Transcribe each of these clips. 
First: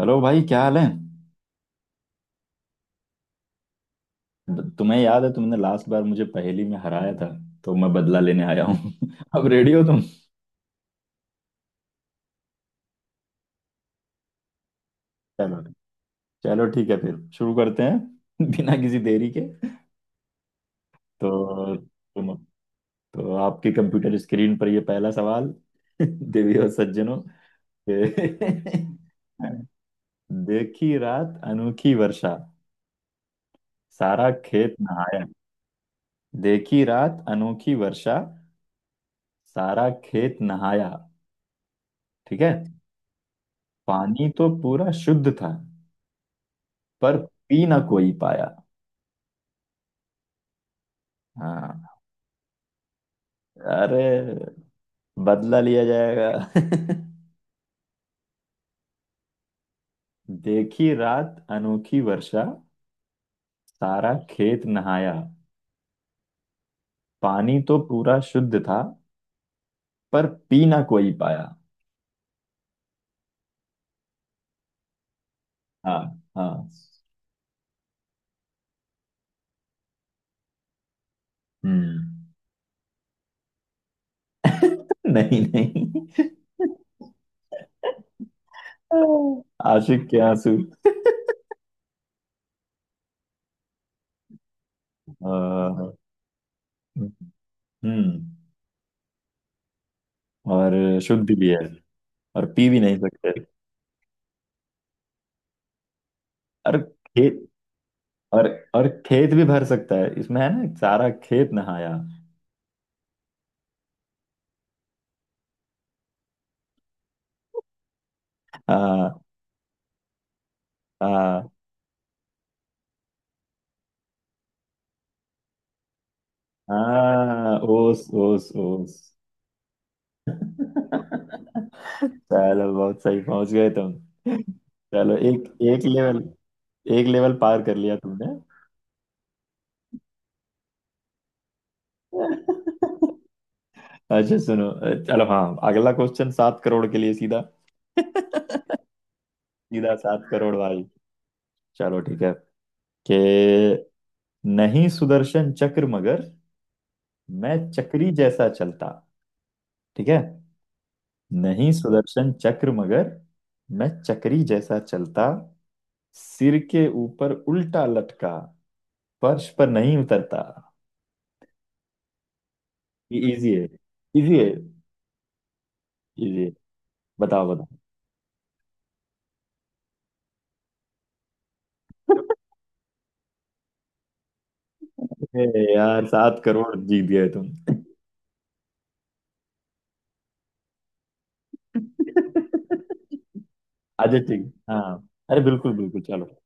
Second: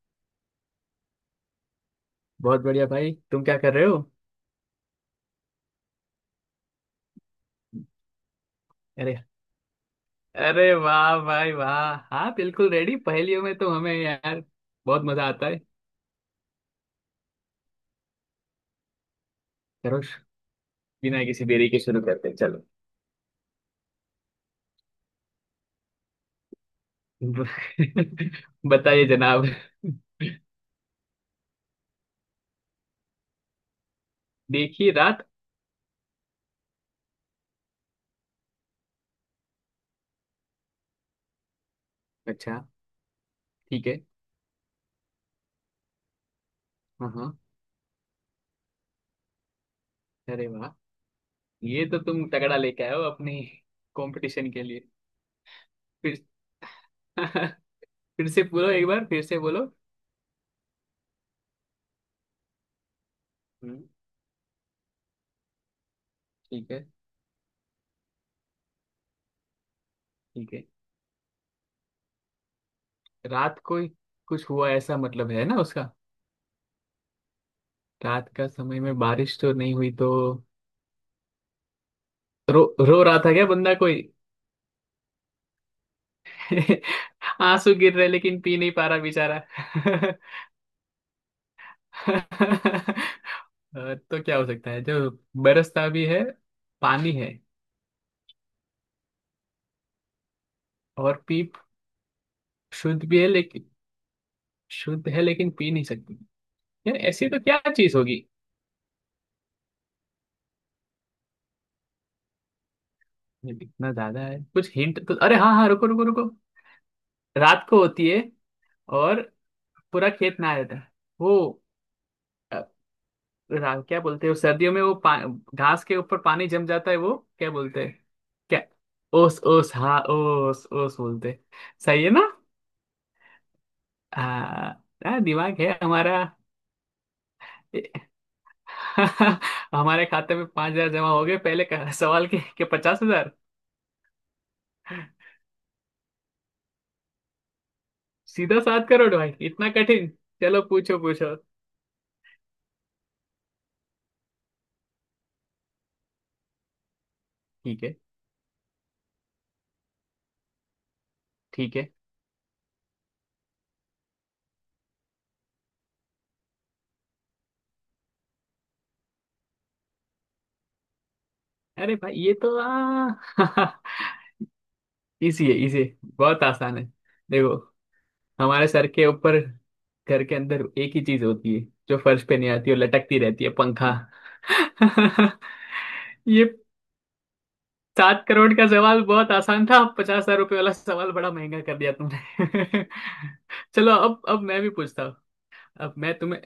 Hello भाई क्या हाल है। बहुत बढ़िया भाई। तुम क्या कर रहे हो? तुम्हें याद है तुमने लास्ट बार मुझे पहेली में हराया था, तो मैं बदला लेने आया हूँ। अरे अब रेडी हो तुम। अरे वाह भाई वाह। हाँ बिल्कुल रेडी, पहेलियों में तो हमें यार बहुत मजा आता है। चलो चलो ठीक है फिर शुरू करते हैं बिना किसी देरी के। करो बिना किसी देरी तो के शुरू करते तुम हैं चलो। तो आपके कंप्यूटर स्क्रीन पर ये पहला सवाल। देवी और सज्जनों। बताइए जनाब। देखी रात अनोखी वर्षा। सारा खेत देखिए रात। नहाया। देखी रात अनोखी वर्षा। सारा खेत नहाया। ठीक है। अच्छा ठीक है। पानी तो पूरा शुद्ध था हाँ पर हाँ। पी ना कोई पाया। अरे वाह, ये हाँ। तो तुम तगड़ा लेके आए हो अपनी अरे कंपटीशन के लिए। बदला लिया फिर जाएगा। फिर से बोलो, एक बार फिर से बोलो। देखी रात अनोखी वर्षा। हम्म। सारा खेत नहाया। ठीक है। पानी तो पूरा शुद्ध था पर ठीक है, पी ना कोई पाया। रात को ही कुछ हुआ ऐसा मतलब है ना उसका। हाँ हाँ। रात का समय में बारिश तो नहीं हुई तो हम्म। रो रो रहा था क्या बंदा कोई? नहीं नहीं, आंसू गिर रहे लेकिन पी नहीं पा रहा बेचारा। आशिक के आंसू। तो क्या हो सकता है जो बरसता अ, भी है, पानी है हम्म और और शुद्ध पी, भी है और पी भी नहीं शुद्ध भी है सकते। लेकिन, शुद्ध है लेकिन पी नहीं सकती। और यार ऐसी तो खेत। क्या चीज होगी? और और खेत भी भर सकता है इसमें, है ना? सारा खेत नहाया। ये इतना ज्यादा है कुछ हिंट तो, अरे हाँ हाँ रुको रुको रुको। रात को होती है और हाँ। पूरा खेत नहा जाता है। वो हाँ क्या बोलते हैं वो, सर्दियों में वो घास के ऊपर पानी जम जाता है वो क्या हाँ, बोलते हैं? ओस ओस क्या? ओस। ओस ओस, हाँ ओस ओस बोलते हैं। सही है ना? चलो बहुत सही पहुंच गए तुम। हाँ। चलो हाँ, एक दिमाग है एक लेवल हमारा। एक लेवल पार कर ए- लिया तुमने। हमारे खाते में पांच हजार जमा हो गए पहले का सवाल के पचास हजार। अच्छा सुनो। चलो हाँ। अगला क्वेश्चन 7 करोड़ के लिए सीधा। सीधा सीधा सात करोड़ भाई, इतना कठिन? 7 करोड़ चलो भाई। पूछो पूछो। चलो ठीक है कि नहीं, सुदर्शन चक्र मगर मैं ठीक है। चक्री जैसा चलता। ठीक है। नहीं ठीक है। सुदर्शन चक्र मगर मैं चक्री जैसा चलता। सिर के ऊपर उल्टा लटका, फर्श पर नहीं उतरता। अरे भाई ये तो ये इजी है। इजी है। इसी है इसी है। बहुत इजी है। आसान है। बताओ देखो बताओ। हमारे सर के ऊपर घर के अंदर एक ही चीज होती है जो फर्श पे नहीं आती और लटकती रहती है, पंखा। ए यार सात ये करोड़ जीत गए तुम। सात करोड़ का सवाल बहुत आसान था, पचास हजार रुपये वाला सवाल बड़ा महंगा कर दिया तुमने। चलो अच्छा अब ठीक मैं भी है, पूछता हाँ हूँ। अरे बिल्कुल अब बिल्कुल मैं चलो। तुम्हें,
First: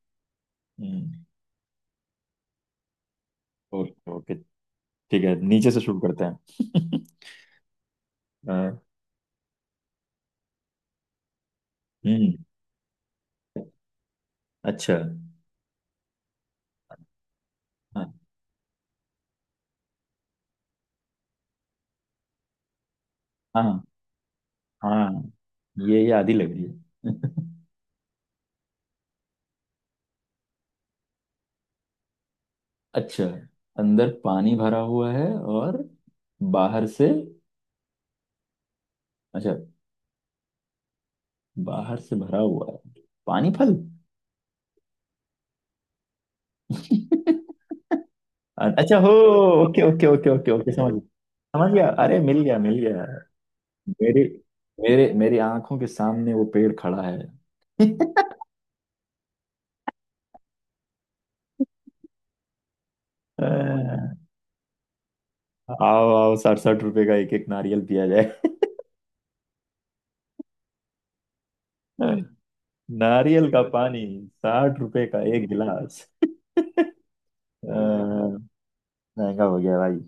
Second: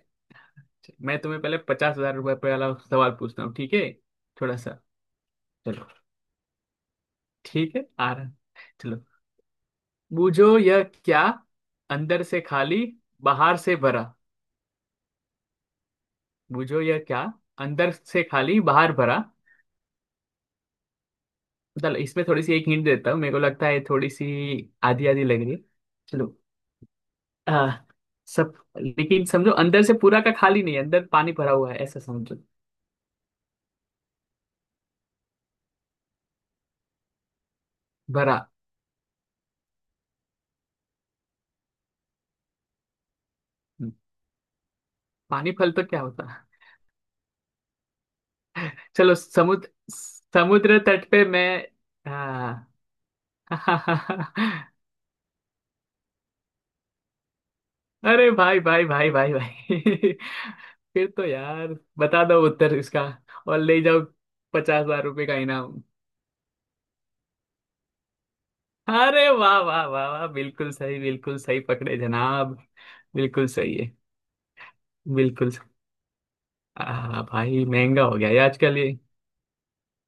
मैं हम्म। तुम्हें पहले पचास हजार रुपये वाला सवाल पूछता हूँ ठीक है? Okay okay. थोड़ा सा। ठीक है नीचे से चलो शुरू करते हैं। ठीक है, आ रहा। हाँ। चलो बूझो यह क्या? अंदर हम्म। से खाली बाहर से भरा। अच्छा। बूझो यह क्या? अंदर हाँ से खाली बाहर भरा। चलो इसमें थोड़ी सी एक हिंट देता हूँ, मेरे को हाँ। लगता है थोड़ी सी आधी आधी हाँ लग रही है। ये आधी चलो लग रही है। आ, सब, लेकिन समझो अंदर से पूरा का खाली नहीं है, अंदर पानी भरा हुआ है ऐसा समझो। अच्छा। अंदर पानी भरा हुआ है और बाहर से, भरा। अच्छा, बाहर से भरा हुआ है, पानी फल। हम्म, पानी फल तो क्या होता है? अच्छा हो। चलो समुद्र, okay okay okay okay okay. समुद्र समझ तट पे मैं। समझ गया। अरे मिल गया हाँ। मिल गया। मेरी मेरी आंखों के सामने वो पेड़ खड़ा है। अरे भाई भाई भाई भाई भाई। फिर तो यार बता दो उत्तर इसका अ, और ले जाओ पचास हजार रुपये का इनाम। आओ आओ, 67 रुपए का एक एक नारियल पिया जाए। अरे वाह वाह वाह वाह, बिल्कुल सही पकड़े जनाब। बिल्कुल नारियल का सही है। पानी। 60 रुपए का एक बिल्कुल सही। गिलास। भाई महंगा हो गया अ, है आजकल ये। महंगा हो गया भाई।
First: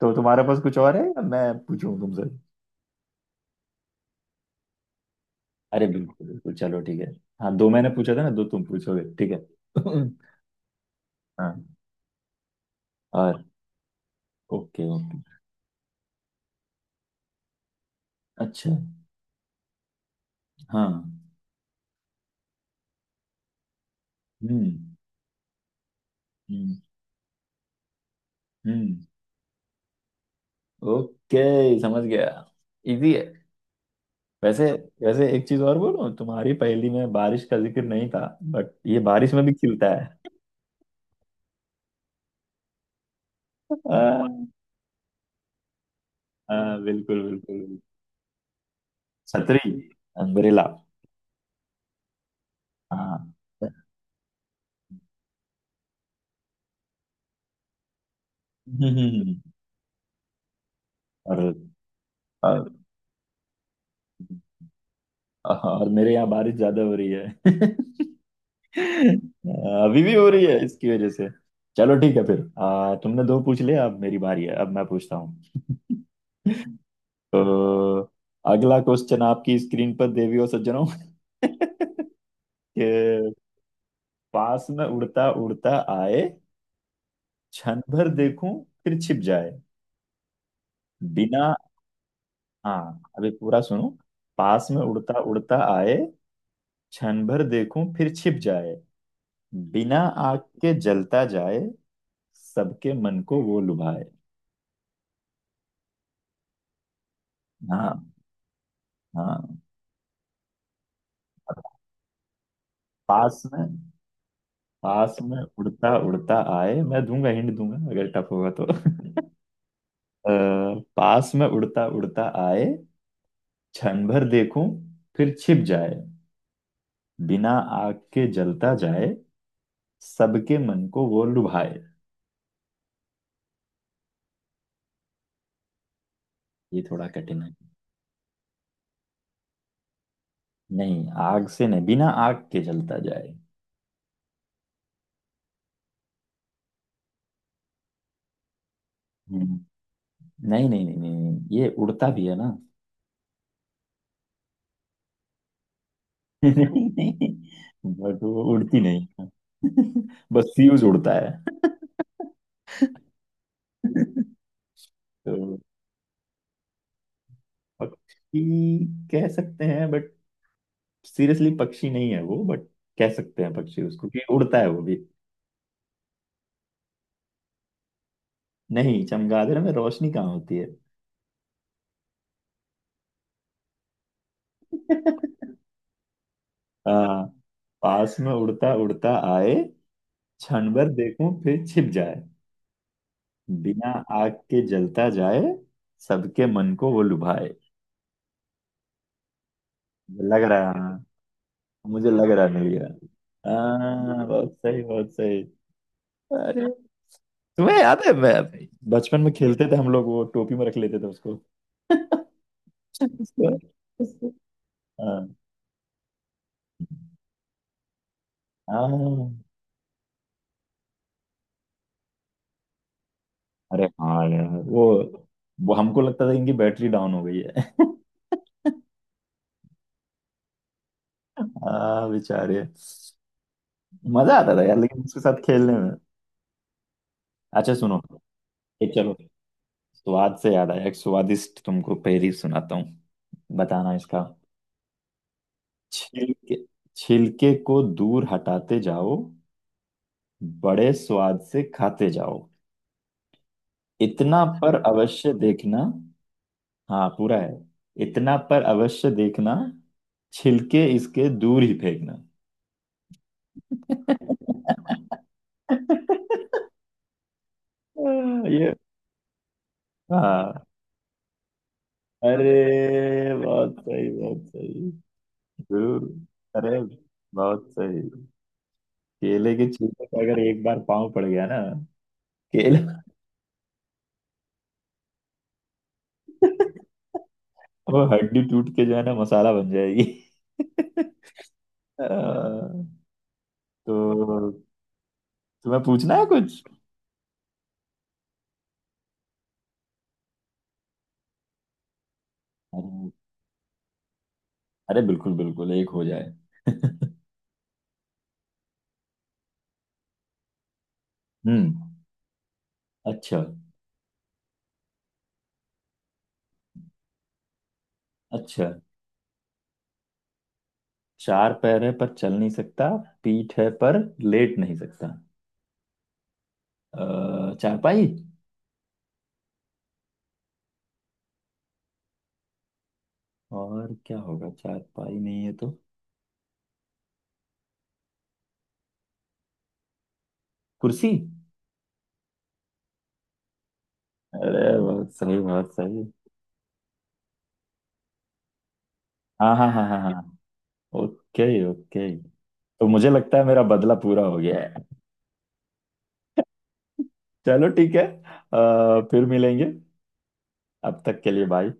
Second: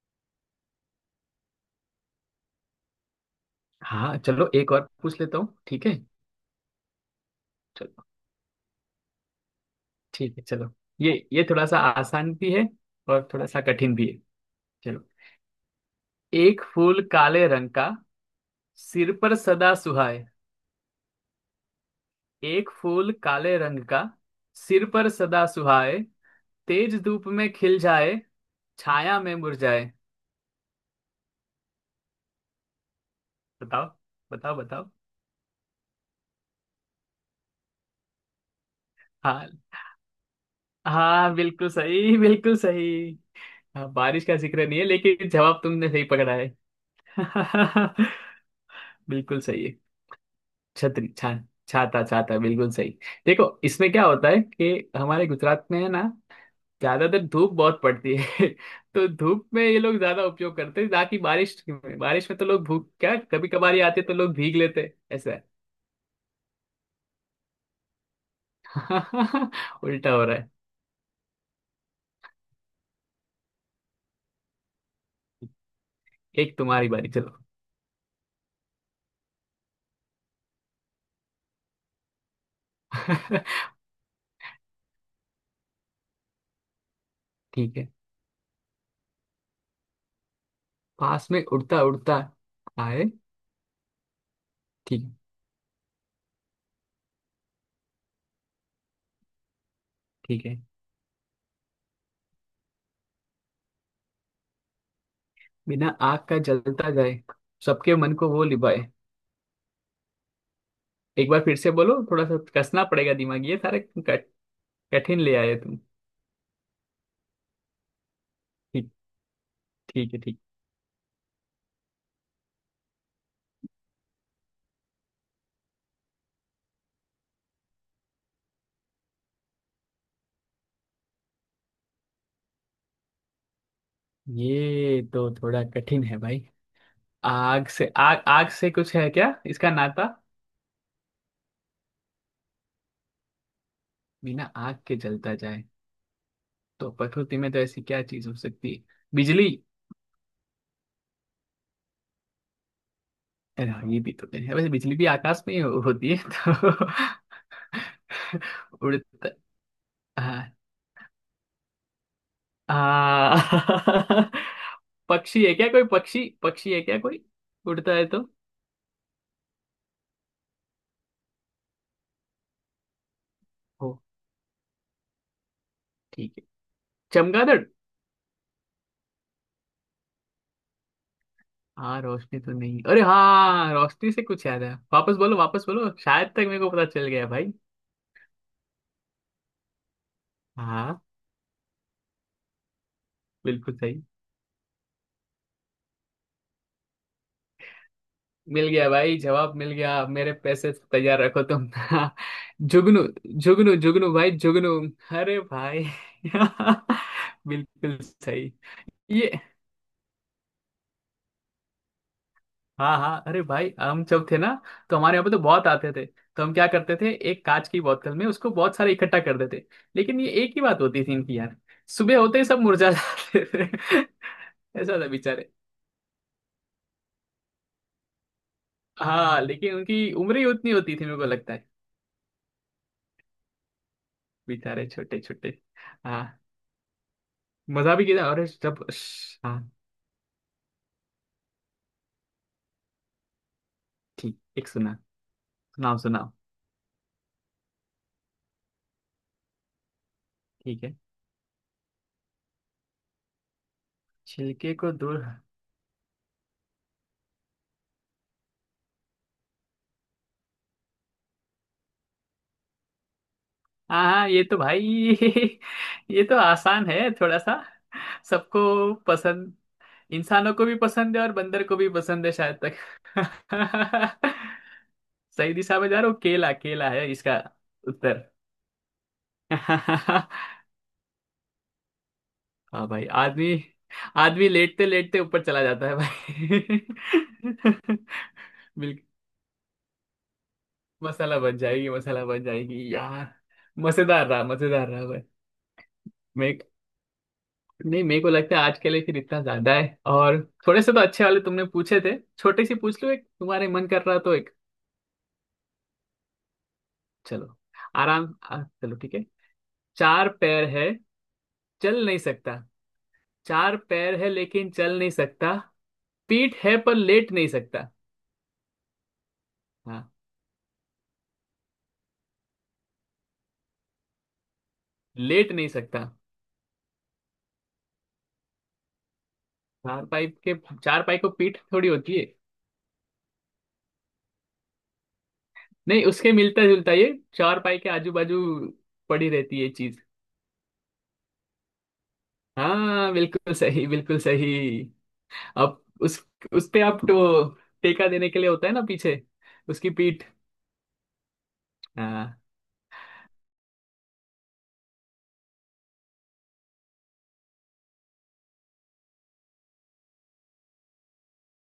तो तुम्हारे पास कुछ और है या मैं पूछूं तुमसे? हाँ चलो एक और पूछ लेता हूँ अरे ठीक है। बिल्कुल बिल्कुल चलो ठीक है। हाँ दो मैंने चलो पूछा था ना, दो तुम पूछोगे, ठीक है। ठीक है चलो। ये थोड़ा हाँ। सा आसान भी है और और थोड़ा सा कठिन भी है। ओके। चलो एक फूल काले रंग का, अच्छा। सिर पर सदा सुहाए। हाँ। एक फूल काले रंग का, सिर हम्म। पर सदा सुहाए। हम्म। तेज धूप में खिल जाए, हम्म। छाया में मुरझाए। ओके समझ गया। इजी है। बताओ बताओ वैसे बताओ। वैसे एक चीज और बोलूं, तुम्हारी पहेली में बारिश का जिक्र नहीं था, बट ये बारिश में हाँ भी खिलता है। हाँ बिल्कुल सही बिल्कुल सही। हाँ, बारिश का हाँ जिक्र नहीं है लेकिन जवाब तुमने सही पकड़ा है। हाँ, बिल्कुल बिल्कुल बिल्कुल। बिल्कुल सही छतरी। है। अम्ब्रेला। छतरी छा छाता छाता बिल्कुल सही। हाँ। देखो इसमें क्या होता है कि हमारे गुजरात में है ना, ज्यादातर धूप बहुत पड़ती है। तो हम्म, धूप में ये लोग ज्यादा उपयोग करते हैं ना, कि और बारिश में, बारिश में तो लोग और भूख क्या कभी कभार ही आते, तो लोग भीग लेते हैं, ऐसा है। और मेरे यहाँ बारिश ज्यादा हो रही है। हाँ, अभी उल्टा भी हो हो रहा रही है। है इसकी वजह से। चलो ठीक है फिर। तुमने दो पूछ लिया, अब मेरी बारी है, अब मैं पूछता हूँ। एक तुम्हारी बारी चलो। तो अगला क्वेश्चन आपकी स्क्रीन पर, देवियों सज्जनों। के पास में उड़ता उड़ता आए, ठीक क्षण है, भर देखूं फिर छिप जाए, पास बिना। में उड़ता उड़ता हाँ आए। अभी पूरा सुनो। पास में ठीक है। उड़ता उड़ता आए, क्षण भर देखूं फिर छिप जाए, बिना आग ठीक है, के जलता जाए, सबके मन को वो लुभाए। बिना आग का जलता जाए सबके हाँ मन को वो लिभाए। हाँ। एक बार फिर और से बोलो, थोड़ा सा कसना पड़ेगा पास दिमाग, ये में सारे पास कठिन ले में आए तुम। उड़ता उड़ता आए। मैं दूंगा हिंट दूंगा अगर टफ होगा तो। ठीक, ठीक है, ठीक। पास में उड़ता उड़ता आए, क्षण भर देखूं फिर छिप जाए, बिना आग के जलता जाए, सबके मन को वो लुभाए। ये तो थोड़ा कठिन है भाई। ये थोड़ा कठिन है। आग से कुछ है क्या इसका नाता? नहीं, आग से नहीं, बिना आग के जलता जाए। बिना आग के जलता जाए। तो प्रकृति में तो ऐसी क्या चीज हो सकती है? बिजली? हम्म। नहीं नहीं नहीं नहीं नहीं, ये उड़ता भी है ना। अरे हाँ, ये भी तो है वैसे, बिजली भी आकाश में ही होती है तो। नहीं नहीं, बट वो उड़ती नहीं है। उड़ता, हाँ। बस फ्यूज उड़ता है। हाँ तो पक्षी है क्या कोई? पक्षी पक्षी है क्या कोई उड़ता है तो? पक्षी कह सकते हैं बट सीरियसली पक्षी नहीं है वो, बट कह सकते हैं पक्षी हो, उसको कि उड़ता है वो भी। ठीक है, चमगादड़। नहीं, चमगादड़ में रोशनी कहाँ होती है? हाँ रोशनी तो नहीं, अरे हाँ रोशनी से कुछ याद है, वापस बोलो वापस बोलो, शायद तक मेरे को पता चल हाँ। गया भाई। पास में उड़ता उड़ता आए, क्षण भर हाँ देखूं फिर छिप जाए, बिल्कुल बिना सही। आग के जलता जाए, सबके मन को वो लुभाए। मिल गया भाई जवाब मिल गया, मेरे लग रहा पैसे है। हाँ तैयार रखो तुम। मुझे लग रहा है मिल गया। जुगनू, जुगनू जुगनू हाँ भाई बहुत जुगनू। सही बहुत अरे सही। भाई। अरे। तुम्हें बिल्कुल याद है सही। बचपन ये, में खेलते थे हम लोग, वो टोपी में रख लेते थे उसको। हाँ हाँ अरे उसको- भाई, हम जब उसको- थे ना तो हमारे हाँ यहाँ पे तो बहुत आते थे, तो हम क्या करते थे, एक कांच की बोतल में उसको बहुत सारे इकट्ठा कर हाँ। देते। लेकिन ये एक ही बात होती थी इनकी यार, सुबह होते ही सब मुरझा जाते थे। अरे हाँ यार वो ऐसा था बेचारे। वो हमको लगता था इनकी बैटरी डाउन हो गई है। हाँ लेकिन उनकी उम्र ही उतनी होती थी मेरे को लगता है। हाँ बेचारे। मजा आता था यार बेचारे लेकिन छोटे उसके साथ छोटे। खेलने में। हाँ। अच्छा मजा सुनो। भी किया और जब, ये चलो, हाँ स्वाद से याद आया, एक स्वादिष्ट तुमको पहेली सुनाता हूँ। बताना इसका। ठीक, एक सुना, सुनाओ सुनाओ। छिलके छिलके को दूर हटाते जाओ, ठीक बड़े है, स्वाद से खाते जाओ, इतना छिलके पर को दूर, अवश्य देखना। हाँ पूरा है। इतना पर अवश्य देखना, छिलके इसके दूर ही फेंकना। हाँ हाँ ये तो भाई। ये तो आसान है थोड़ा सा। ये सबको पसंद, इंसानों हाँ, को भी पसंद है और बंदर को भी पसंद है शायद अरे बहुत सही तक। बहुत सही। सही दिशा में जा जरूर। रहा हूँ, केला अरे केला है इसका बहुत सही। उत्तर। केले के छिलके पे अगर एक बार पाँव पड़ गया ना, हाँ केला। भाई आदमी, आदमी लेटते लेटते ऊपर चला जाता है भाई। वो हड्डी टूट के जो है बिल्कुल, ना, मसाला बन जाएगी। मसाला बन अ, जाएगी यार। तो मजेदार रहा भाई। तुम्हें पूछना है मैं कुछ? नहीं मेरे को लगता है आज के लिए फिर इतना ज्यादा है और थोड़े से तो अच्छे वाले तुमने पूछे थे, छोटे से अरे पूछ लो एक, तुम्हारे मन कर रहा तो एक अरे बिल्कुल बिल्कुल एक हो जाए। चलो। आराम चलो ठीक है। चार पैर है, हम्म। चल नहीं सकता। अच्छा चार पैर है लेकिन चल नहीं सकता, पीठ है पर लेट नहीं सकता। अच्छा। हाँ, चार पैर है पर चल नहीं सकता, पीठ है पर लेट नहीं सकता। लेट नहीं सकता। चारपाई। चार पाई के, चार पाई को पीठ थोड़ी होती है। और क्या होगा चारपाई नहीं है तो? नहीं उसके मिलता जुलता ये, चार पाई के आजू बाजू पड़ी रहती है ये चीज। कुर्सी। हाँ बिल्कुल सही बिल्कुल सही। अरे बहुत सही बहुत अब सही। उस पे आप तो टेका देने के लिए होता है ना पीछे, हाँ हाँ हाँ उसकी हाँ पीठ। हाँ। Okay okay. हाँ। तो मुझे लगता है मेरा बदला पूरा हो गया है। चलो ठीक है। फिर मिलेंगे। अब तक के लिए बाय।